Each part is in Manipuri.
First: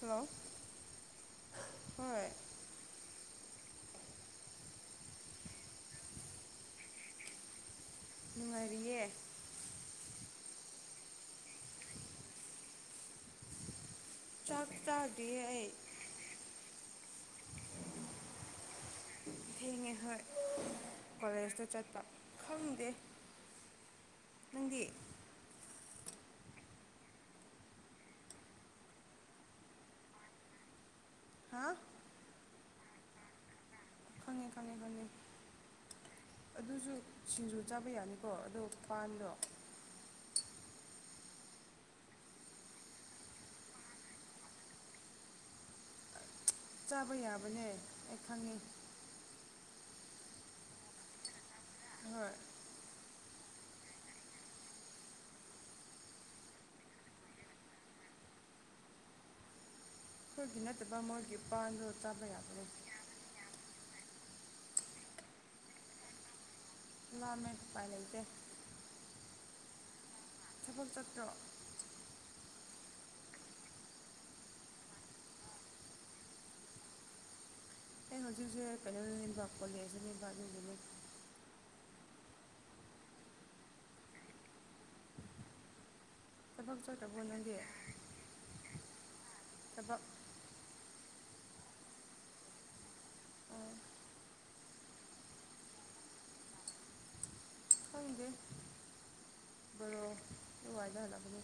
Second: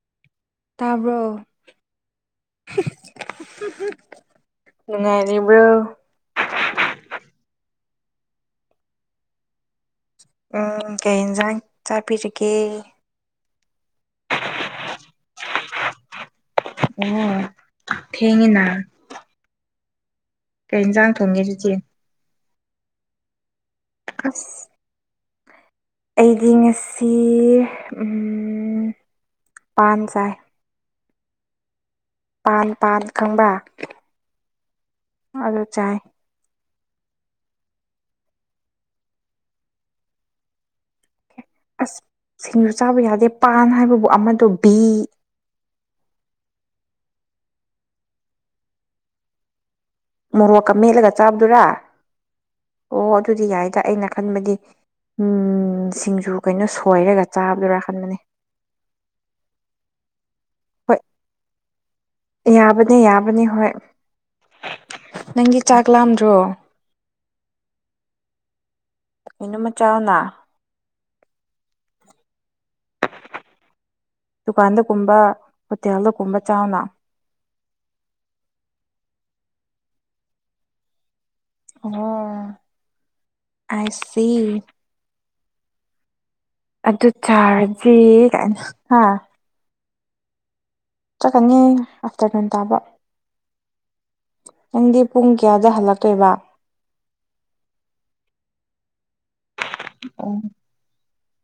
ꯍꯜꯂꯣ ꯇꯥꯕ꯭ꯔꯣ ꯍꯣꯏ ꯅꯨꯡꯉꯥꯏꯔꯤꯕ꯭ꯔꯣ ꯅꯨꯡꯉꯥꯏꯔꯤꯌꯦ ꯎꯝ ꯀꯩ ꯌꯦꯟꯖꯥꯡ ꯆꯥꯕꯤꯔꯤꯒꯦ ꯆꯥꯛ ꯆꯥꯗ꯭ꯔꯤꯌ‌ꯦ ꯑꯩ ꯑꯣ ꯊꯦꯡꯅ ꯊꯦꯡꯉꯦ ꯍꯣꯏ ꯏꯟꯖꯥꯡ ꯊꯣꯡꯒꯦ ꯀꯣꯂꯦꯖꯇ ꯑꯗꯨꯗꯤ ꯆꯠꯄ ꯈꯪꯗꯦ ꯑꯁ ꯅꯪꯗꯤ ꯑꯩꯗꯤ ꯉꯁꯤ ꯎꯝ ꯄꯥꯟ ꯆꯥꯏ ꯍꯥꯥ ꯄꯥꯟ ꯄꯥꯟ ꯈꯪꯕ ꯈꯪꯉꯦ ꯈꯪꯉꯦ ꯈꯪꯉꯦ ꯑꯗꯥ ꯆꯥꯏ ꯑꯗꯨꯁꯨ ꯁꯤꯡꯖꯨ ꯆꯥꯕ ꯌꯥꯅꯤꯀꯣ ꯑꯗꯣ ꯄꯥꯟꯗꯣ ꯑꯁ ꯁꯤꯡꯖꯨ ꯆꯥꯕ ꯌꯥꯗꯦ ꯄꯥꯟ ꯍꯥꯏꯕꯕꯨ ꯑꯃꯗꯣ ꯕꯤ ꯆꯥꯕ ꯌꯥꯕꯅꯦ ꯑꯩ ꯈꯪꯉꯤ ꯃꯣꯔꯣꯛꯀ ꯃꯦꯠꯂꯒ ꯆꯥꯕꯗꯨꯔꯥ ꯍꯣꯏ ꯑꯣ ꯑꯗꯨꯗꯤ ꯌꯥꯏꯗ ꯑꯩꯅ ꯈꯟꯕꯗꯤ ꯎꯝ ꯁꯤꯡꯖꯨ ꯀꯩꯅꯣ ꯁꯣꯏꯔꯒ ꯆꯥꯕꯔꯥꯍꯟꯕꯅꯦ ꯑꯩꯈꯣꯏꯒꯤ ꯍꯣꯏ ꯅꯠꯇꯕ ꯃꯣꯏꯒꯤ ꯄꯥꯟꯗꯣ ꯌꯥꯕꯅꯦ ꯌꯥꯕꯅꯦ ꯍꯣꯏ ꯅꯪꯒꯤ ꯆꯥꯛ ꯂꯥꯝꯗ꯭ꯔꯣ ꯆꯥꯂꯃ‌ꯦ ꯑ‌ꯨꯄꯥꯏ ꯂꯩꯇꯦ ꯃꯤꯅꯨ‌‌ ꯃꯆꯥꯎꯅ ꯊꯕꯛ ꯆꯠꯇ꯭ꯔꯣ ꯗꯨꯀꯥꯟꯗꯒꯨꯝꯕ ꯍꯣꯇꯦꯜꯗꯒꯨꯝꯕ ꯆꯥꯎꯅ ꯑꯩꯅ ꯍꯧꯖꯤꯛꯁ‌ꯦ ꯀꯩꯅꯣꯗꯅ‌ꯦꯕ ꯀꯣꯂ‍ꯦꯖꯅ‌ꯦꯕ ꯑꯗꯨꯒꯤꯅ‍ꯦ ꯑꯣꯍ‌ꯣ ꯑꯥꯏ ꯁꯤ ꯊꯕꯛ ꯑꯗꯨ ꯆꯠꯇ꯭ꯔꯕꯣ ꯅꯪꯗꯤ ꯆꯥꯔꯖꯤ ꯀꯥꯏꯅ‌ ꯍꯥ ꯊꯕꯥꯛ ꯆꯠꯀꯅꯤ ꯑꯥꯐꯇꯔꯅꯨꯟ ꯇꯥꯕ ꯅꯪꯗꯤ ꯄꯨꯡ ꯀꯌꯥꯗ ꯍꯜꯂꯛꯇꯣꯏꯕ ꯈꯪꯗꯦ ꯕꯥꯔ‌ꯣ ꯑꯣ ꯑꯗꯨꯋꯥꯏꯗ‌ ꯍꯂꯛꯀꯅꯤ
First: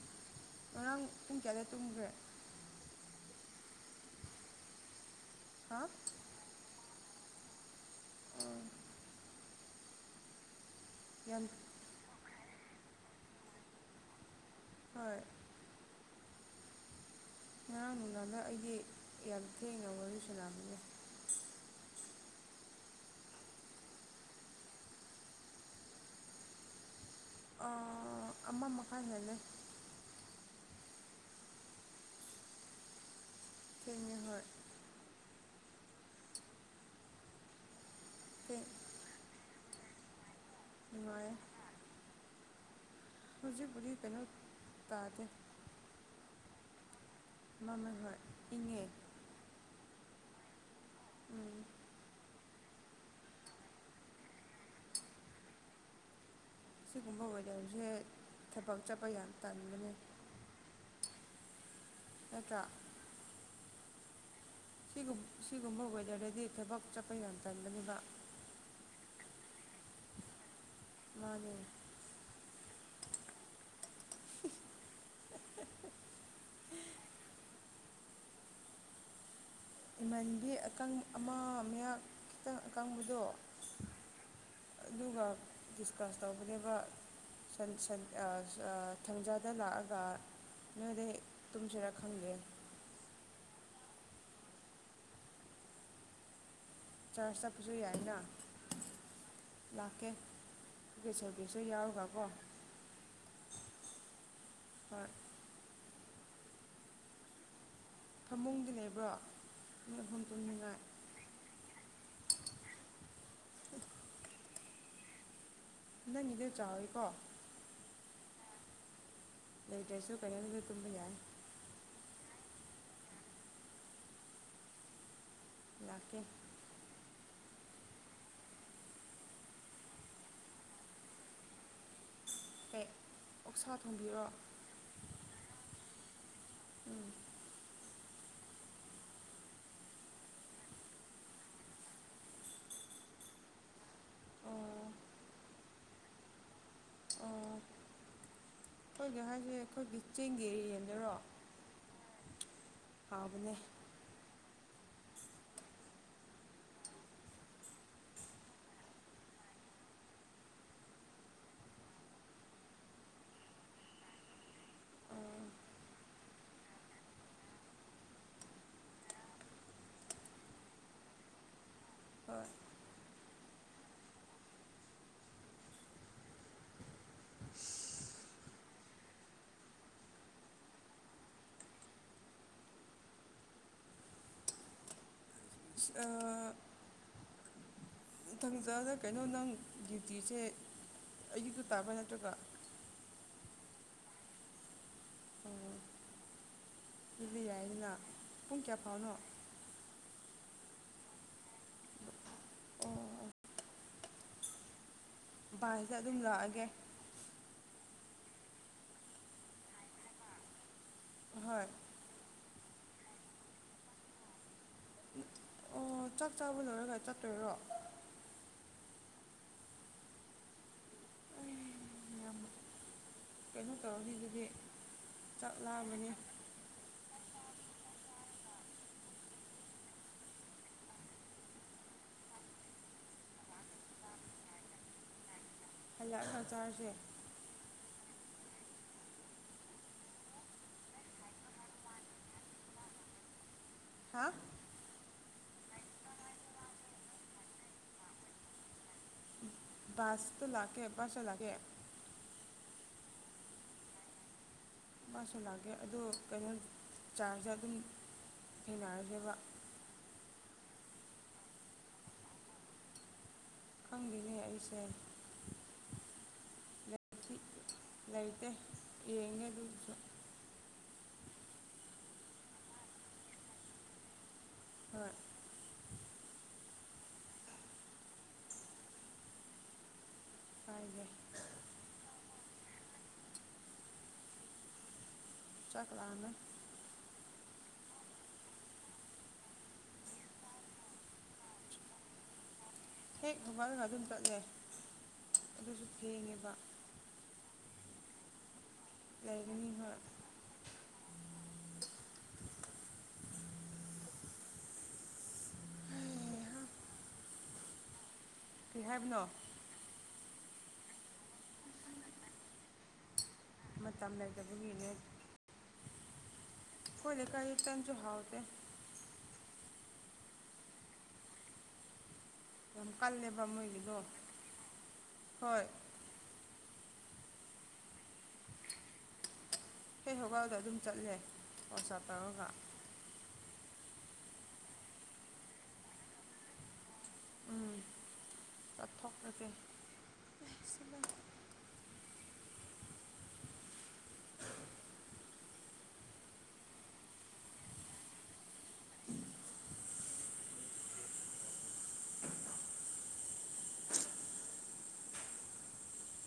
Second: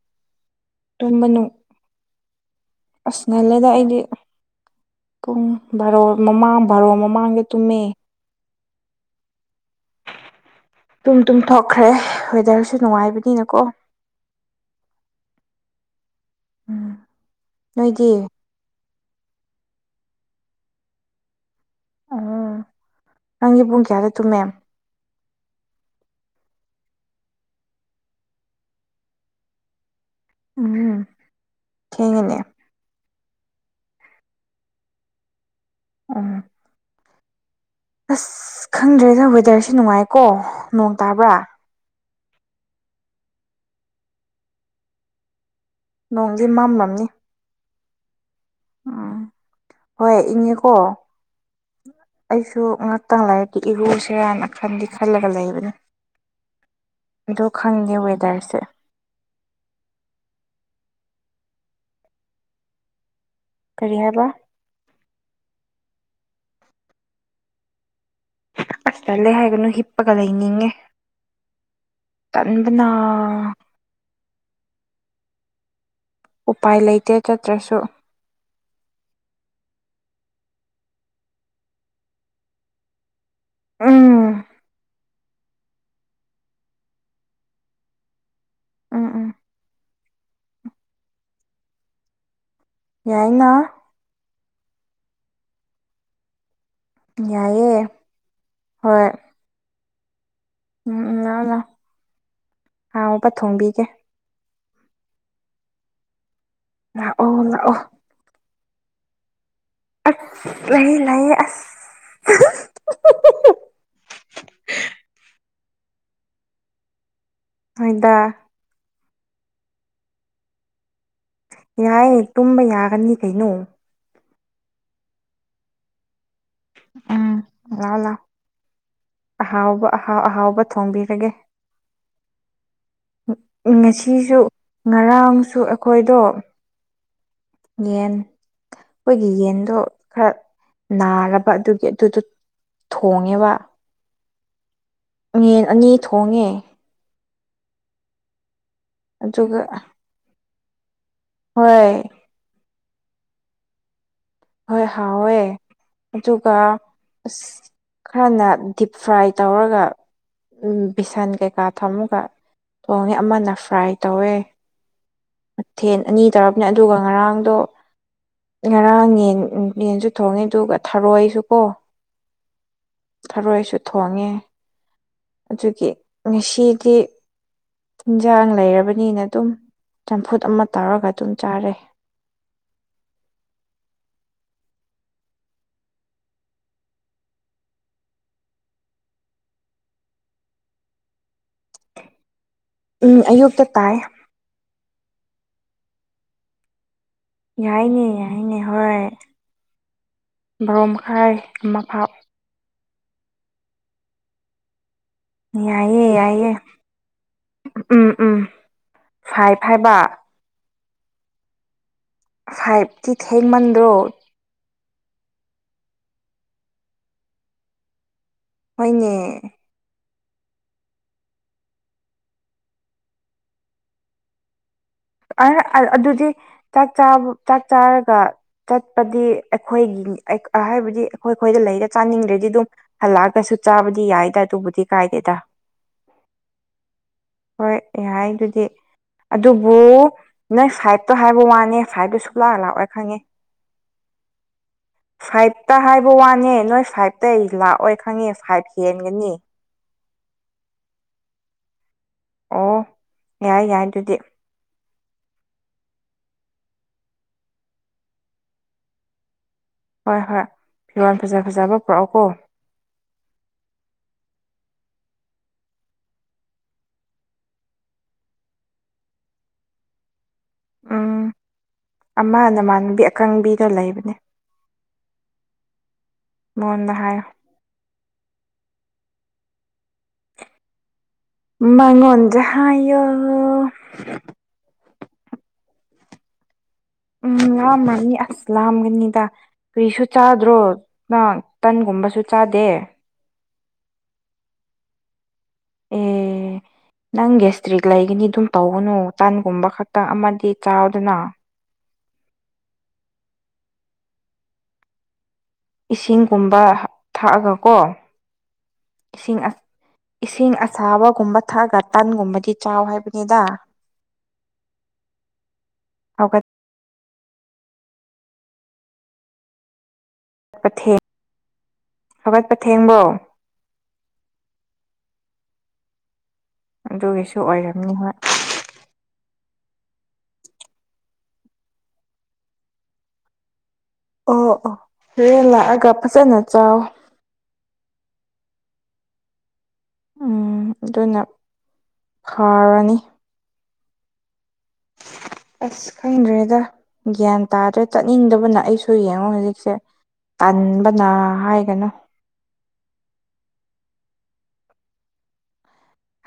ꯉꯔꯥꯡ ꯇꯨꯝꯕ ꯄꯨꯡ ꯅꯨꯡ ꯀꯌꯥꯗ ꯇꯨꯝꯈ꯭ꯔꯦ ꯑꯁ ꯉꯟꯂꯦꯗ ꯑꯩꯗꯤ ꯄꯨꯡ ꯍꯥ ꯕꯥꯔꯣ ꯃꯃꯥꯡ ꯚꯥꯔꯣ ꯃꯃꯥꯡꯗ ꯇꯨꯝꯃꯦ ꯑꯣ ꯇꯨꯝ ꯇꯨꯝ ꯌꯥꯝ ꯊꯣꯛꯣꯛꯈ꯭ꯔꯦ ꯋꯦꯗꯔꯁꯨ ꯅꯨꯡꯉꯥꯏꯕꯅꯤꯅꯀꯣ ꯍꯣꯏ ꯎꯝ ꯑꯉꯥꯡ ꯅꯣꯏꯗꯤ ꯅꯨꯡꯉꯅ ꯑꯩꯒꯤ ꯌꯥꯝ ꯊꯦꯡꯅ ꯋꯥꯔꯤ ꯁꯟꯅꯕꯅ‌ꯦ ꯎ ꯅꯪꯒꯤ ꯄꯨꯡ ꯀꯌꯥꯗ ꯇꯨꯝꯃꯦ ꯑꯥ ꯑꯃ ꯃꯈꯥ ꯍꯦꯜꯂꯦ ꯎꯝ ꯊ‌ꯦꯡꯉ‌ꯦꯅꯦ ꯐꯦꯡꯅꯤꯍꯔ ꯎꯝ ꯑꯁ ꯊꯦꯡ ꯈꯪꯗ꯭ꯔꯦꯗ ꯋꯦꯗꯔꯁꯤ ꯅꯨꯡꯉꯥꯏꯀꯣ ꯅꯣꯡ ꯅꯨꯡꯉꯥꯏꯌꯦ ꯇꯥꯕ꯭ꯔꯥ ꯄꯨꯂꯤ ꯀꯩꯅꯣ ꯇꯥꯗꯦ ꯅꯣꯡꯒꯤ ꯃꯝꯂꯝꯅꯤ ꯃꯥꯅ ꯍꯣꯏ ꯏꯪꯉꯦ ꯎꯝ ꯍꯣꯏ ꯏꯪꯉꯦꯀꯣ ꯎꯝ ꯑꯩꯁꯨ ꯉꯥꯛꯇꯪ ꯂꯥꯏꯛꯀꯤ ꯏꯔꯨ ꯁꯤꯔꯅ ꯈꯟꯗꯤ ꯈꯜꯂꯒ ꯂꯩꯕꯅꯤ ꯏꯃꯧ ꯂꯧꯏꯗꯕꯁ‌ꯦ ꯋꯦꯗꯔꯁꯦ ꯊꯕꯛ ꯆꯠꯄ ꯌꯥꯝ ꯇꯟꯕꯅꯤ ꯇꯠꯇ ꯀꯔꯤ ꯍꯥꯏꯕ ꯁꯤꯒꯨꯝ ꯁꯤꯒꯨꯝꯕ ꯋꯦꯗꯔꯗꯗꯤ ꯊꯕꯛ ꯆꯠꯄ ꯌꯥꯝ ꯇꯟꯗꯅꯦꯕ ꯀ ꯆꯠꯂꯦ ꯍꯥꯏꯒꯅꯨ ꯍꯤꯞꯄꯒ ꯂꯩꯅꯤꯡꯉꯦ ꯃꯥꯅꯦ ꯇꯟꯕꯅꯥ [unintelligible] ꯎꯄꯥꯏ ꯂꯩꯇꯦ ꯆꯠꯇ꯭ꯔꯁꯨ ꯏꯃꯟꯕꯤ ꯑꯀꯪ ꯑꯃ ꯃꯌꯥ ꯈꯤꯇꯪ ꯑꯀꯪꯕꯗꯣ ꯎꯝ ꯑꯗꯨꯒ ꯗꯤꯁꯀꯁ ꯇꯧꯕꯅꯦꯅꯕ ꯁꯟ ꯁꯟ ꯎꯝ ꯎꯝ ꯊꯖꯟ ꯗ ꯂꯥꯛꯑꯒ ꯅꯣꯏꯗ ꯍꯦꯛ ꯇꯨꯝꯁꯤꯔ ꯈꯪꯗ‌ꯦ ꯌꯥꯏꯅꯥ ꯆꯥꯔꯁ ꯆꯠꯄꯁꯨ ꯌꯥꯏꯌꯦ ꯌꯥꯏꯅ ꯍꯣꯏ ꯂꯥꯛꯀꯦ ꯎꯝ ꯎꯝ [unintelligible] ꯂꯥꯛꯑꯣ ꯁꯥꯔꯕꯤꯁ ꯁꯨ ꯂꯥꯛꯑꯣ ꯌꯥꯎꯔꯒ ꯀꯣ ꯍꯥꯎꯕ ꯊꯣꯡꯕꯤꯒꯦ ꯍꯣꯏ ꯂꯥꯛꯑꯣ ꯂꯥꯛꯑꯣ ꯐꯃꯨꯡꯗꯤ ꯂꯩꯕ꯭ꯔꯣ ꯃꯤ ꯑꯍꯨꯨꯝ ꯇꯨꯝꯅꯤꯡꯉꯥꯏ ꯂꯩꯌ‌ꯦ ꯑꯁ [unintelligible] ꯅꯪꯒꯤꯗꯨꯟ ꯆꯥꯎꯋꯦꯀꯣ ꯍ‌ꯣꯏꯗꯥ ꯂꯩꯇ꯭ꯔꯦꯁꯨ ꯀꯩꯅꯣꯒꯤꯗ ꯇꯨꯝꯕ ꯌꯥꯏ ꯌꯥꯏꯌꯦ ꯇꯨꯝꯕ ꯌꯥꯒꯅꯤ ꯀꯩꯅꯣ ꯌꯂꯥꯛꯀꯦ ꯎꯝ ꯂꯥꯛꯑ‌ꯣ ꯂꯥ‌ꯎ ꯑꯍꯥꯎꯕ ꯑꯍꯥꯎ ꯑꯍꯥꯎꯕ ꯊꯣꯡꯕꯤꯔꯒꯦ ꯀꯩ ꯑꯣꯛꯁꯥ ꯊꯣꯡꯕꯤꯔꯣ ꯉꯁꯤꯁꯨ ꯉꯔꯥꯡꯁꯨ ꯑꯩꯈꯣꯏꯗꯣ ꯎꯝ ꯌꯦꯟ ꯑꯩꯈꯣꯏꯒꯤ ꯌꯦꯟꯗꯣ ꯈꯔ ꯅꯥꯔꯕ ꯑꯗꯨꯒꯤ ꯑꯗꯨꯗꯣ ꯊꯣꯡꯉꯦꯕ ꯑꯣ ꯌ‌ꯦꯟ ꯑꯅꯤ ꯊꯣꯡꯉꯦ ꯎꯝ ꯑꯩꯈꯣꯏꯒꯤ ꯍꯥꯏꯁꯦ ꯑꯗꯨꯒ ꯑꯩꯈꯣꯏꯒꯤ ꯆꯦꯡꯒꯤ ꯌꯦꯗꯨꯔꯣ ꯍꯣꯏ ꯍꯥꯎꯕꯅꯦ ꯍꯣꯏ ꯍꯥꯎꯋꯦ ꯑꯗꯨꯒꯥ ꯎꯁ ꯈꯔꯅ ꯗꯤꯞ ꯐ꯭ꯔꯥꯏ ꯇꯧꯔꯒ ꯎꯝ ꯕꯤꯁꯟ ꯀꯩꯀꯥ ꯊꯝꯃꯒ ꯊꯣꯡꯉꯦ ꯑꯃꯅ ꯐ꯭ꯔꯥꯏ ꯇꯧꯋꯦ ꯑꯣ ꯃꯊꯦꯜ ꯑꯅꯤ ꯇꯧꯔꯕꯅꯦ ꯑꯗꯨꯒ ꯉꯔꯥꯡꯗꯣ ꯉꯔꯥꯡ ꯌꯦꯟ ꯎꯝ ꯌꯦꯟꯁꯨ ꯊꯣꯡꯉꯦ ꯑꯗꯨꯒ ꯊꯥꯔꯣꯏꯁꯨ ꯀꯣ ꯍꯣꯏ ꯊꯔꯣꯏꯁꯨ ꯊꯣꯡꯉꯦ ꯑꯗꯨꯒꯤ ꯉꯁꯤꯗꯤ ꯏꯤꯟꯖꯥꯡ ꯂꯩꯔꯕꯅꯤꯅ ꯑꯗꯨꯝ ꯆꯝꯐꯨꯠ ꯑꯃ ꯇꯧꯔꯒ ꯑꯗꯨꯝ ꯆꯥꯔꯦ ꯑ ꯏꯊꯪꯖꯗ ꯀꯩꯅꯣ ꯅꯪ ꯗ꯭ꯌꯨꯇꯤꯁꯦ ꯑꯌꯨꯛꯇ ꯇꯥꯕ ꯅꯠꯇ꯭ꯔꯒ ꯎꯝ ꯑꯌꯨꯛꯇ ꯇꯥꯏ ꯎꯝ ꯌꯥꯏꯅꯦ ꯌꯥꯏꯅꯦ ꯄꯨꯡ ꯀꯌꯥ ꯍꯣꯏ ꯐꯥꯎꯅꯣ ꯕꯥꯔꯣ ꯃꯈꯥꯏ ꯑꯃ ꯐꯥꯎ ꯑꯣ ꯑꯣ ꯕꯥꯏꯁꯤꯗ ꯌꯥꯏꯑꯦ ꯑꯗꯨꯝ ꯌꯥꯏꯌꯦ ꯂꯥꯛꯑꯒꯦ ꯎꯝ ꯎꯝ ꯐꯩ ꯐꯥꯏꯕ ꯍꯣꯏ ꯐꯥꯏꯚꯇꯤ ꯊꯦꯡꯃꯟꯗ꯭ꯔꯣ ꯑꯣ ꯆꯥꯛ ꯆꯥꯕ ꯂꯣꯏꯔꯒ ꯆꯠꯇꯣꯏꯔꯣ ꯍꯣꯏꯅꯦ ꯌꯥꯝ ꯀꯩꯅꯣ ꯇꯧꯔꯝꯅꯤ ꯑꯗꯨꯗꯤ ꯆꯥꯛ ꯑꯥꯏꯁ ꯂꯥꯝꯃꯅꯤ ꯑꯗꯨꯗꯤ ꯆꯥꯛꯕ ꯆꯥꯛ ꯆꯥꯔꯒ ꯆꯠꯄꯗꯤ ꯑꯩꯈꯣꯏꯒꯤ ꯑꯥ ꯍꯥꯏꯕꯗꯤ ꯑꯩꯈꯣꯏ ꯑꯩꯈꯣꯏꯗ ꯂꯩꯔ ꯆꯥꯅꯤꯡꯗ꯭ꯔꯗꯤ ꯑꯗꯨꯝ ꯍꯜꯂꯛꯑꯒꯁꯨ ꯆꯥꯕꯗꯤ ꯌꯥꯏꯗ ꯑꯗꯨꯕꯨꯗꯤ ꯀꯥꯏꯗꯦꯗ ꯍꯜꯂꯛꯑꯒꯥ ꯆꯥꯔꯁꯦ ꯍꯣꯏ ꯌꯥꯏ ꯑꯗꯨꯗꯤ ꯑꯗꯨ ꯕꯨ ꯅꯣꯏ ꯐꯥꯏꯚꯇꯣ ꯍꯥꯏꯕ ꯋꯥꯅꯦ ꯐꯥꯏꯚꯇꯣ ꯁꯨꯛꯂꯥꯛ ꯂꯥꯛꯑꯣꯏ ꯈꯪꯉꯦ ꯍꯥꯥ ꯐꯥꯏꯚꯇ ꯍꯥꯏꯕ ꯋꯥꯅꯦ ꯅꯣꯏ ꯐꯥꯏꯚꯇ ꯑꯩ ꯂꯥꯛꯑꯣꯏ ꯈꯪꯉꯦ ꯐꯥꯏꯚ ꯍꯦꯟꯒꯅꯤ ꯕꯥꯁꯇ ꯂꯥꯛꯀꯦ ꯕꯥꯁꯇ ꯂꯥꯛꯀꯦ ꯑꯣ ꯌꯥꯏ ꯌꯥꯏ ꯑꯗꯨꯗꯤ ꯃꯥꯁꯨ ꯂꯥꯛꯀꯦ ꯑꯗꯣ ꯀꯩꯅꯣ ꯆꯥꯔꯖꯦ ꯑꯗꯨꯝ ꯊꯦꯡꯅꯔꯁꯦꯕ ꯍꯣꯏ ꯍꯣꯏ ꯐꯤꯔꯣꯜ ꯐꯖ ꯐꯖꯕ ꯄꯨꯔꯛꯑꯣꯀꯣ ꯈꯪꯗꯦꯅꯦ ꯑꯩꯁꯦ ꯂꯩꯥꯏꯇꯦ ꯌꯦꯡꯉꯦ ꯑꯗꯨ ꯎꯝ ꯑꯃ ꯅꯃꯥꯟꯅꯕꯤ ꯑꯀꯪꯕꯤꯗ ꯂꯩꯕꯅꯦ ꯍꯣꯏ ꯃꯣꯟꯗ ꯍꯥꯏꯌꯣ [unintelligible] ꯃꯣꯟꯖꯌꯦ ꯆꯀꯂꯥꯡꯅ ꯎꯝ ꯑ ꯃꯥꯅꯤ ꯑꯁ ꯂ ꯑꯃꯒꯅꯤꯗ ꯀꯔꯤꯁꯨ ꯆꯥꯗ꯭ꯔꯣ ꯅꯪ ꯇꯟꯒꯨꯝꯕꯁꯨ ꯆꯥꯗꯦ ꯍꯦꯛ ꯈꯕꯥꯜꯒ ꯑꯗꯨꯝ ꯆꯠꯂꯦ ꯑꯗꯨꯁꯨ ꯊꯦꯡꯉꯦꯕ ꯑꯦ ꯅꯪ ꯒꯦꯁꯇ꯭ꯔꯤꯛ ꯂꯩꯒꯅꯤ ꯑꯗꯨꯝ ꯇꯧꯒꯅꯨ ꯇꯟꯒꯨꯝꯕ ꯂꯩꯒꯅꯤ ꯍꯣꯏ ꯈꯛꯇ ꯑꯃꯗꯤ ꯆꯥꯎꯗꯅ ꯏꯁꯤꯡꯒꯨꯝꯕ ꯊꯛꯑꯒꯀꯣ ꯀꯔꯤ ꯍꯥꯏꯕꯅꯣ ꯏꯁꯤꯡ ꯑ ꯏꯁꯤꯡ ꯑꯁꯥꯕꯒꯨꯝꯕ ꯊꯛꯑꯒ ꯇꯟꯒꯨꯝꯕꯗꯤ ꯆꯥꯎ ꯍꯥꯏꯕꯅꯤꯗ ꯃꯇꯝ ꯂꯩꯇꯥꯕꯒꯤꯅꯦ [unintelligible] ꯑꯈꯣꯏ ꯂꯩꯀꯥꯏꯒꯤ ꯇꯟꯁꯨ ꯍꯥꯥꯎꯇꯦ ꯀꯊꯦꯡ ꯌꯥꯝ ꯀꯜꯂꯦꯕ ꯃꯣꯏꯒꯤꯗꯣ ꯍꯣꯏ ꯑꯗꯨꯒꯤꯁꯨ ꯑꯣꯏꯔꯝꯅꯤ ꯍꯣꯏ ꯍꯩ ꯍꯧꯒꯥꯥꯎꯗ ꯑꯗꯨꯝ ꯆꯠꯂꯦ ꯋꯥꯆꯞ ꯇꯧꯔꯒ ꯑꯣ ꯑꯣ ꯍꯣꯔꯦꯟ ꯂꯥꯛꯑꯒ ꯐꯖꯅ ꯆꯥꯎ ꯎꯝ ꯆꯠ ꯊꯛ ꯊꯒꯦ ꯎꯝ ꯑꯗꯨꯅ ꯐꯔꯅꯤ ꯑꯁ ꯈꯪꯗ꯭ꯔꯦꯗ ꯒ꯭ꯌꯥꯟ ꯇꯥꯗ꯭ꯔꯦ ꯆꯠꯅꯤꯡꯗꯕꯅ ꯑꯩꯁꯨ ꯌꯦꯡꯉꯣ ꯍꯧꯖꯤꯛꯁꯦ ꯇꯟꯕꯅ ꯍꯥꯏꯒꯅꯨ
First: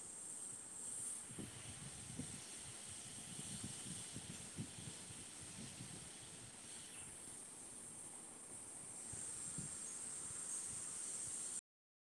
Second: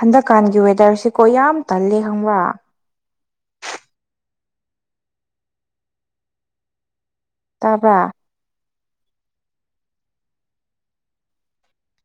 ꯍꯟꯗꯛꯀꯥꯟꯒꯤ ꯋꯦꯗꯔꯁꯤꯀꯣ ꯌꯥꯝ ꯇꯜꯂꯦ ꯈꯪꯕ꯭ꯔ ꯇꯥꯕ꯭ꯔꯥ